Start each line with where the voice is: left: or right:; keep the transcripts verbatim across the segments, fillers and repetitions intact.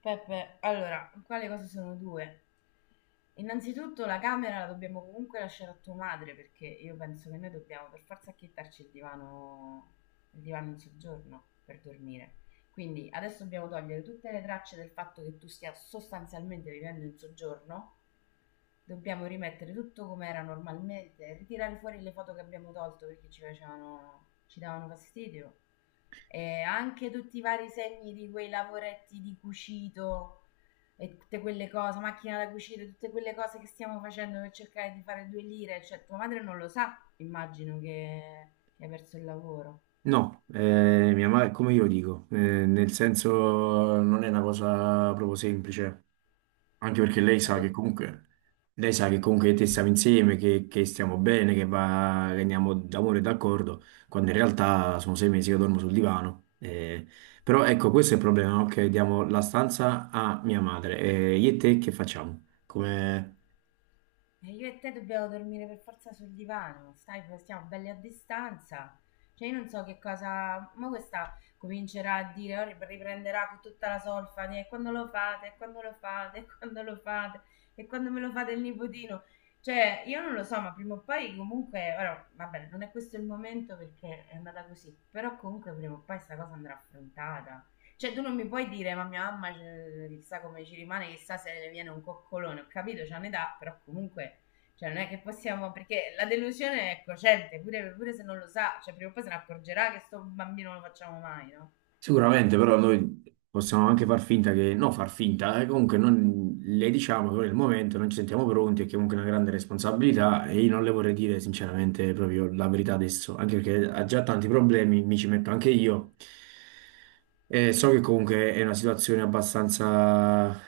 left: Peppe, allora, qua le cose sono due. Innanzitutto la camera la dobbiamo comunque lasciare a tua madre perché io penso che noi dobbiamo per forza acchittarci il divano, il divano in soggiorno per dormire. Quindi adesso dobbiamo togliere tutte le tracce del fatto che tu stia sostanzialmente vivendo in soggiorno. Dobbiamo rimettere tutto come era normalmente, ritirare fuori le foto che abbiamo tolto perché ci facevano, ci davano fastidio e anche tutti i vari segni di quei lavoretti di cucito e tutte quelle cose, macchina da cucire, tutte quelle cose che stiamo facendo per cercare di fare due lire, cioè tua madre non lo sa, immagino che, che hai perso il lavoro,
right: No, eh, mia madre, come io lo dico, eh, nel senso non è una cosa proprio semplice, anche perché lei
left: ma
right: sa
left: tu.
right: che comunque, lei sa che comunque te stiamo insieme, che, che stiamo bene, che, va, che andiamo d'amore e d'accordo, quando in realtà sono sei mesi che dormo sul divano. eh. Però ecco, questo è il problema, no? Che diamo la stanza a mia madre. E io e te che facciamo?
left: E io e te dobbiamo dormire per forza sul divano, stai, stiamo belli a distanza. Cioè, io non so che cosa. Ma questa comincerà a dire, "Oh, rip- riprenderà con tutta la solfa di, e quando lo fate, e quando lo fate, e quando lo fate, e quando me lo fate il nipotino." Cioè, io non lo so, ma prima o poi comunque. Ora, vabbè, non è questo il momento perché è andata così. Però comunque prima o poi questa cosa andrà affrontata. Cioè, tu non mi puoi dire, ma mia mamma eh, chissà come ci rimane, chissà se ne viene un coccolone. Ho capito, c'è un'età, però comunque, cioè, non è che possiamo, perché la delusione è cocente, pure, pure se non lo sa, cioè, prima o poi se ne accorgerà che sto bambino non lo facciamo mai, no?
right: Sicuramente, però noi possiamo anche far finta che, no, far finta, eh, comunque non, le diciamo che nel momento non ci sentiamo pronti e che comunque è una grande responsabilità e io non le vorrei dire sinceramente proprio la verità adesso, anche perché ha già tanti problemi, mi ci metto anche io eh, So che comunque è una situazione abbastanza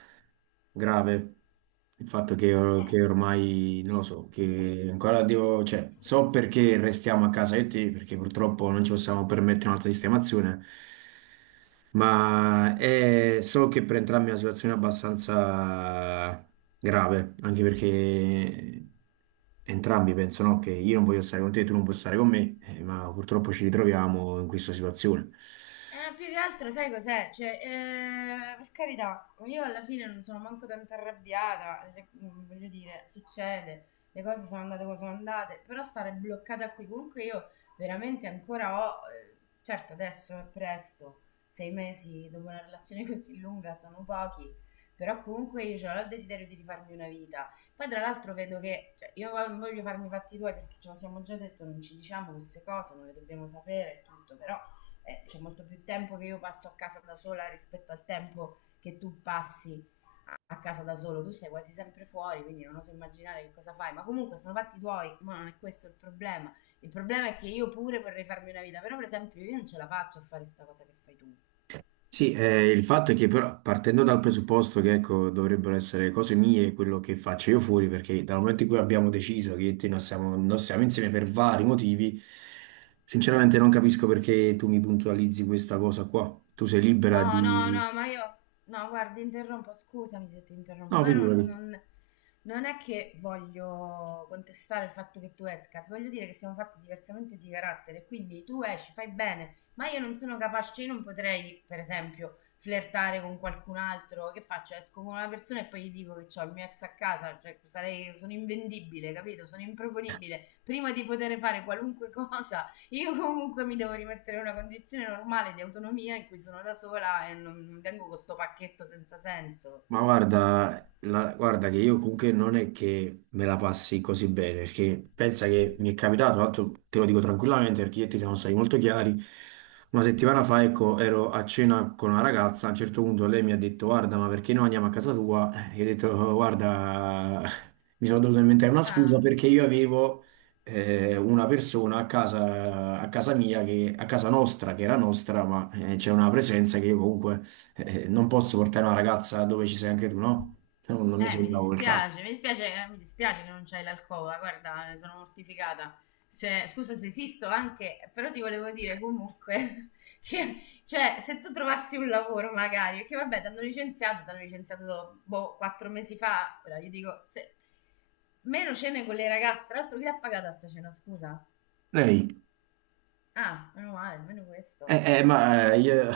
right: grave, il fatto che, or-
left: Eh.
right: che ormai, non lo so, che ancora devo, cioè, so perché restiamo a casa io e te, perché purtroppo non ci possiamo permettere un'altra sistemazione, ma è- so che per entrambi è una situazione abbastanza grave, anche perché entrambi pensano che io non voglio stare con te, tu non puoi stare con me, eh, ma purtroppo ci ritroviamo in questa situazione.
left: Eh, più che altro, sai cos'è? Cioè, eh, per carità, io alla fine non sono manco tanto arrabbiata, le- mm, voglio dire, succede, le cose sono andate come sono andate, però stare bloccata qui, comunque io veramente ancora ho, eh, certo adesso è presto, sei mesi dopo una relazione così lunga sono pochi, però comunque io cioè, ho il desiderio di rifarmi una vita. Poi tra l'altro vedo che, cioè, io non voglio farmi i fatti tuoi perché ce lo siamo già detto, non ci diciamo queste cose, non le dobbiamo sapere e tutto, però eh, c'è molto più tempo che io passo a casa da sola rispetto al tempo che tu passi a casa da solo, tu sei quasi sempre fuori, quindi non oso immaginare che cosa fai, ma comunque sono fatti tuoi, ma non è questo il problema. Il problema è che io pure vorrei farmi una vita, però per esempio io non ce la faccio a fare questa cosa che fai tu.
right: Sì, eh, il fatto è che però partendo dal presupposto che ecco, dovrebbero essere cose mie quello che faccio io fuori, perché dal momento in cui abbiamo deciso che io e te non siamo, non siamo insieme per vari motivi, sinceramente non capisco perché tu mi puntualizzi questa cosa qua. Tu sei libera
left: No, no,
right: di...
left: no, ma io... No, guarda, interrompo, scusami se ti interrompo,
right: No,
left: però
right: figurati.
left: non, non è che voglio contestare il fatto che tu esca, ti voglio dire che siamo fatti diversamente di carattere, quindi tu esci, fai bene, ma io non sono capace, io non potrei, per esempio, flirtare con qualcun altro, che faccio? Esco con una persona e poi gli dico che ho il mio ex a casa, cioè sarei, sono invendibile, capito? Sono improponibile, prima di poter fare qualunque cosa io comunque mi devo rimettere in una condizione normale di autonomia in cui sono da sola e non vengo con sto pacchetto senza senso.
right: Ma guarda, la- guarda che io comunque non è che me la passi così bene, perché pensa che mi è capitato, tanto te lo dico tranquillamente perché io e te siamo stati molto chiari, una settimana fa ecco, ero a cena con una ragazza, a un certo punto lei mi ha detto guarda ma perché noi andiamo a casa tua? E io ho detto "Oh, guarda, mi sono dovuto inventare una scusa
left: Ah,
right: perché io avevo eh, una persona a casa, a casa mia, che, a casa nostra, che era nostra, ma eh, c'è una presenza che io comunque eh, non posso portare una ragazza dove ci sei anche tu, no? Non, non mi
left: eh, mi
right: sembrava quel caso.
left: dispiace, mi dispiace, eh, mi dispiace che non c'hai l'alcova, guarda, ne sono mortificata. Cioè, scusa se esisto anche, però ti volevo dire comunque che, cioè, se tu trovassi un lavoro magari, perché vabbè, ti hanno licenziato, ti hanno licenziato, boh, quattro mesi fa, ora io dico, se, meno cene con le ragazze, tra l'altro chi l'ha pagata sta cena, scusa?
right: Lei?
left: Ah, meno male, almeno questo.
right: Eh, eh, ma eh, io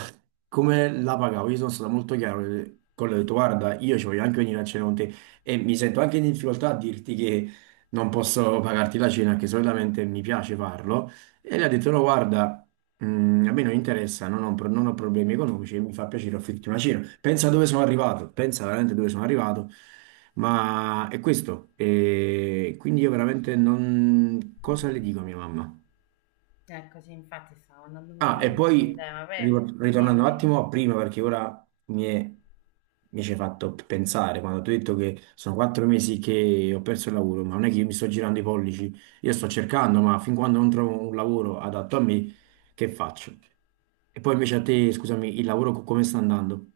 right: come la pagavo? Io sono stato molto chiaro eh, con lei, ho detto, guarda, io ci voglio anche venire a cena con te e mi sento anche in difficoltà a dirti che non posso pagarti la cena, che solitamente mi piace farlo. E lei ha detto, no, guarda, mm, a me non interessa, non ho, pro- non ho problemi economici, e mi fa piacere offrirti una cena. Pensa dove sono arrivato, pensa veramente dove sono arrivato, ma è questo. E quindi io veramente non... Cosa le dico a mia mamma?
left: Eccoci, infatti stavo andando
right: Ah, e
left: veramente
right: poi
left: fuori tema.
right: ri-
left: Vabbè,
right: ritornando un
left: dimmi.
right: attimo a prima, perché ora mi è- mi ci hai fatto pensare quando ti ho detto che sono quattro mesi che ho perso il lavoro, ma non è che io mi sto girando i pollici, io sto cercando, ma fin quando non trovo un lavoro adatto a me, che faccio? E poi invece a te, scusami, il lavoro co- come sta andando?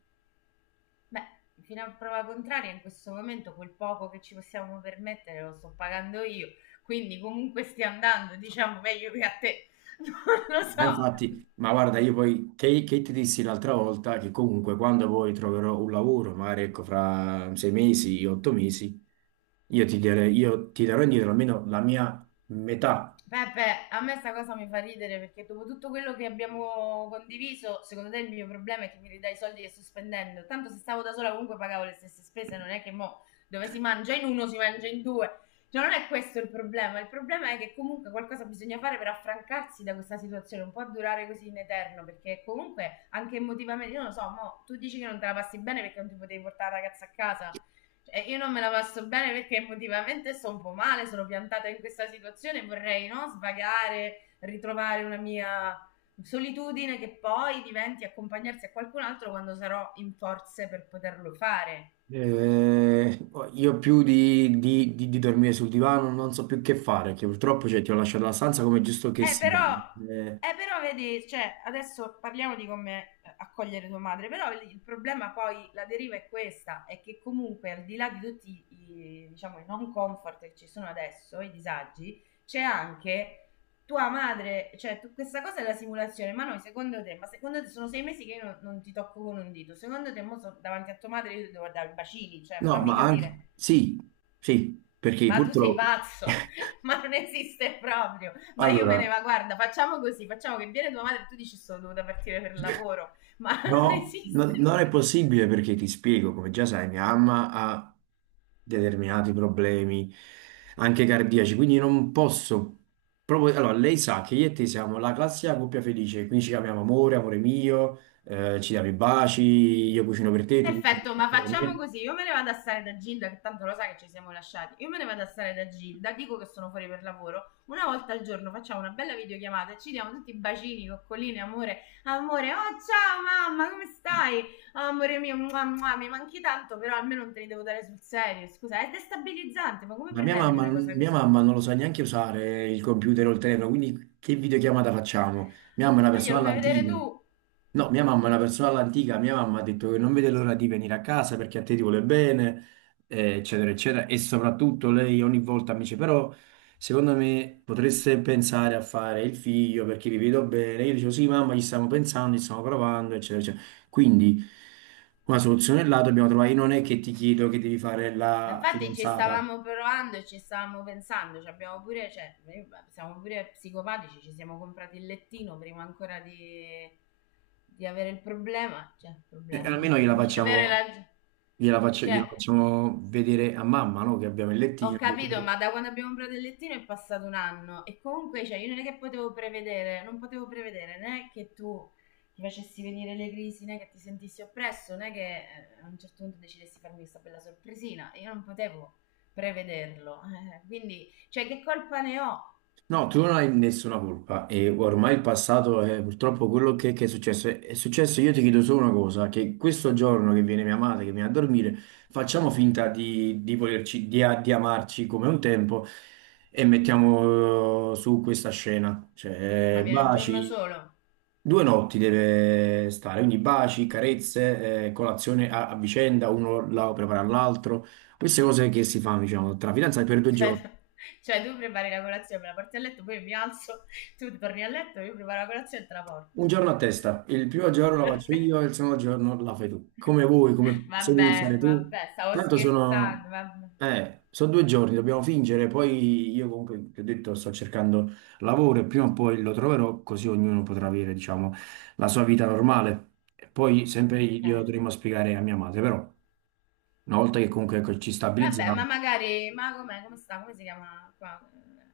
left: Beh, fino a prova contraria, in questo momento quel poco che ci possiamo permettere lo sto pagando io, quindi comunque stia andando, diciamo, meglio che a te. Non lo
right: Ma
left: so.
right: infatti, ma guarda, io poi che, che ti dissi l'altra volta che comunque quando poi troverò un lavoro, magari ecco fra sei mesi, otto mesi, io ti darei- io ti darò indietro almeno la mia metà.
left: Peppe, a me sta cosa mi fa ridere perché dopo tutto quello che abbiamo condiviso, secondo te il mio problema è che mi ridai i soldi che sto spendendo. Tanto se stavo da sola comunque pagavo le stesse spese, non è che mo dove si mangia in uno si mangia in due. Cioè non è questo il problema, il problema è che comunque qualcosa bisogna fare per affrancarsi da questa situazione, non può durare così in eterno perché comunque anche emotivamente, io non lo so, mo tu dici che non te la passi bene perché non ti potevi portare la ragazza a casa, cioè, io non me la passo bene perché emotivamente sto un po' male, sono piantata in questa situazione, vorrei no, svagare, ritrovare una mia solitudine che poi diventi accompagnarsi a qualcun altro quando sarò in forze per poterlo fare.
right: Eh, io più di, di- di- di dormire sul divano non so più che fare, che purtroppo cioè, ti ho lasciato la stanza come è giusto che
left: Eh,
right: sia.
left: però,
right: Eh,
left: eh, però vedi, cioè, adesso parliamo di come eh, accogliere tua madre, però il il problema poi, la deriva è questa, è che comunque al di là di tutti i, diciamo, i non comfort che ci sono adesso, i disagi, c'è anche tua madre, cioè tu- questa cosa è la simulazione, ma noi secondo te, ma secondo te sono sei mesi che io non, non ti tocco con un dito, secondo te mo so- davanti a tua madre io ti devo dare i bacini, cioè
right: no,
left: fammi
right: ma anche
left: capire.
right: sì, sì, perché
left: Ma tu sei
right: purtroppo...
left: pazzo, ma non esiste proprio. Ma io me ne
right: Allora,
left: va, guarda, facciamo così, facciamo che viene tua madre e tu dici sono dovuta partire per lavoro, ma non
right: no, no-
left: esiste.
right: non è possibile perché ti spiego, come già sai, mia mamma ha determinati problemi anche cardiaci, quindi non posso proprio... Allora, lei sa che io e te siamo la classica coppia felice, quindi ci chiamiamo amore, amore mio, eh, ci diamo i baci, io cucino per te, tu
left: Perfetto,
right: cucini
left: ma
right: per
left: facciamo
right: me.
left: così. Io me ne vado a stare da Gilda, che tanto lo sa che ci siamo lasciati. Io me ne vado a stare da Gilda, dico che sono fuori per lavoro. Una volta al giorno facciamo una bella videochiamata e ci diamo tutti bacini, coccoline, amore. Amore, oh ciao mamma, come stai? Oh, amore mio, mua, mua, mi manchi tanto, però almeno non te li devo dare sul serio. Scusa, è destabilizzante, ma come
right: Ma mia
left: pretendi
right: mamma,
left: una cosa
right: mia
left: così?
right: mamma non lo sa neanche usare il computer o il telefono, quindi che videochiamata facciamo? Mia mamma è una
left: Ma
right: persona
left: glielo fai vedere
right: all'antica.
left: tu.
right: No, mia mamma è una persona all'antica, mia mamma ha detto che non vede l'ora di venire a casa perché a te ti vuole bene, eh, eccetera, eccetera. E soprattutto lei ogni volta mi dice, però secondo me potreste pensare a fare il figlio perché vi vedo bene. Io dicevo, sì mamma, ci stiamo pensando, ci stiamo provando, eccetera, eccetera. Quindi una soluzione là dobbiamo trovare. Io non è che ti chiedo che devi fare
left: Ma
right: la
left: infatti ci
right: fidanzata.
left: stavamo provando e ci stavamo pensando, ci abbiamo pure, cioè, noi siamo pure psicopatici, ci siamo comprati il lettino prima ancora di, di avere il problema, cioè, il
right: Eh,
left: problema,
right: almeno
left: vabbè,
right: gliela
left: di avere
right: facciamo,
left: la...
right: gliela faccio- gliela
left: Cioè,
right: facciamo vedere a mamma, no? Che abbiamo il
left: ho
right: lettino. che-
left: capito, ma da quando abbiamo comprato il lettino è passato un anno e comunque, cioè, io non è che potevo prevedere, non potevo prevedere né che tu ti facessi venire le crisi, né che ti sentissi oppresso, né che eh, a un certo punto decidessi farmi questa bella sorpresina. Io non potevo prevederlo. Eh, quindi, cioè, che colpa ne ho?
right: No, tu non hai nessuna colpa e ormai il passato è purtroppo quello che, che è successo. È è successo, io ti chiedo solo una cosa, che questo giorno che viene mia madre, che viene a dormire, facciamo finta di, di volerci, di, a- di amarci come un tempo e mettiamo eh, su questa scena.
left: Ma
right: Cioè,
left: viene un giorno
right: baci,
left: solo.
right: due notti deve stare, quindi baci, carezze, eh, colazione a, a vicenda, uno la prepara all'altro. Queste cose che si fanno, diciamo, tra fidanzati per due
left: Cioè,
right: giorni.
left: cioè, tu prepari la colazione, me la porti a letto, poi mi alzo, tu torni a letto, io preparo la colazione e te la porto.
right: Un giorno a testa, il primo giorno la faccio
left: Perché?
right: io e il secondo giorno la fai tu. Come vuoi, come se vuoi
left: Vabbè,
right: iniziare tu.
left: vabbè, stavo
right: Tanto sono,
left: scherzando, vabbè.
right: eh, sono due giorni, dobbiamo fingere. Poi io comunque, ti ho detto, sto cercando lavoro e prima o poi lo troverò, così ognuno potrà avere, diciamo, la sua vita normale. E poi sempre
left: Ok.
right: io dovremmo spiegare a mia madre, però, una volta che comunque ecco, ci
left: Vabbè,
right: stabilizziamo,
left: ma magari, ma com'è, come sta, come si chiama qua?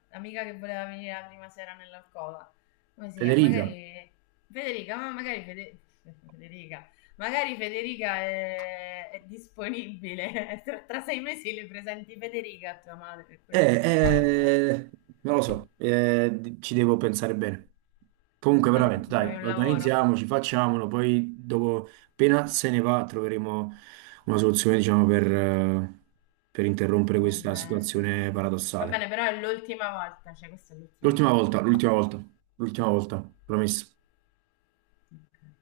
left: L'amica che voleva venire la prima sera nell'alcova. Come si chiama?
right: Federica.
left: Magari Federica, ma magari Fede- Federica, magari Federica è, è disponibile. Tra, tra sei mesi le presenti Federica a tua madre, per
right: Eh,
left: quello che mi riguarda. Eh.
right: eh, Non lo so, eh, di- ci devo pensare bene. Comunque,
left: L'importante è che
right: veramente,
left: ti trovi
right: dai,
left: un lavoro.
right: organizziamoci, facciamolo, poi dopo, appena se ne va, troveremo una soluzione, diciamo, per, eh, per interrompere
left: Va
right: questa
left: bene.
right: situazione
left: Va
right: paradossale.
left: bene, però è l'ultima volta, cioè questa è l'ultima
right: L'ultima volta,
left: volta.
right: l'ultima volta, l'ultima volta, promesso.
left: Ok.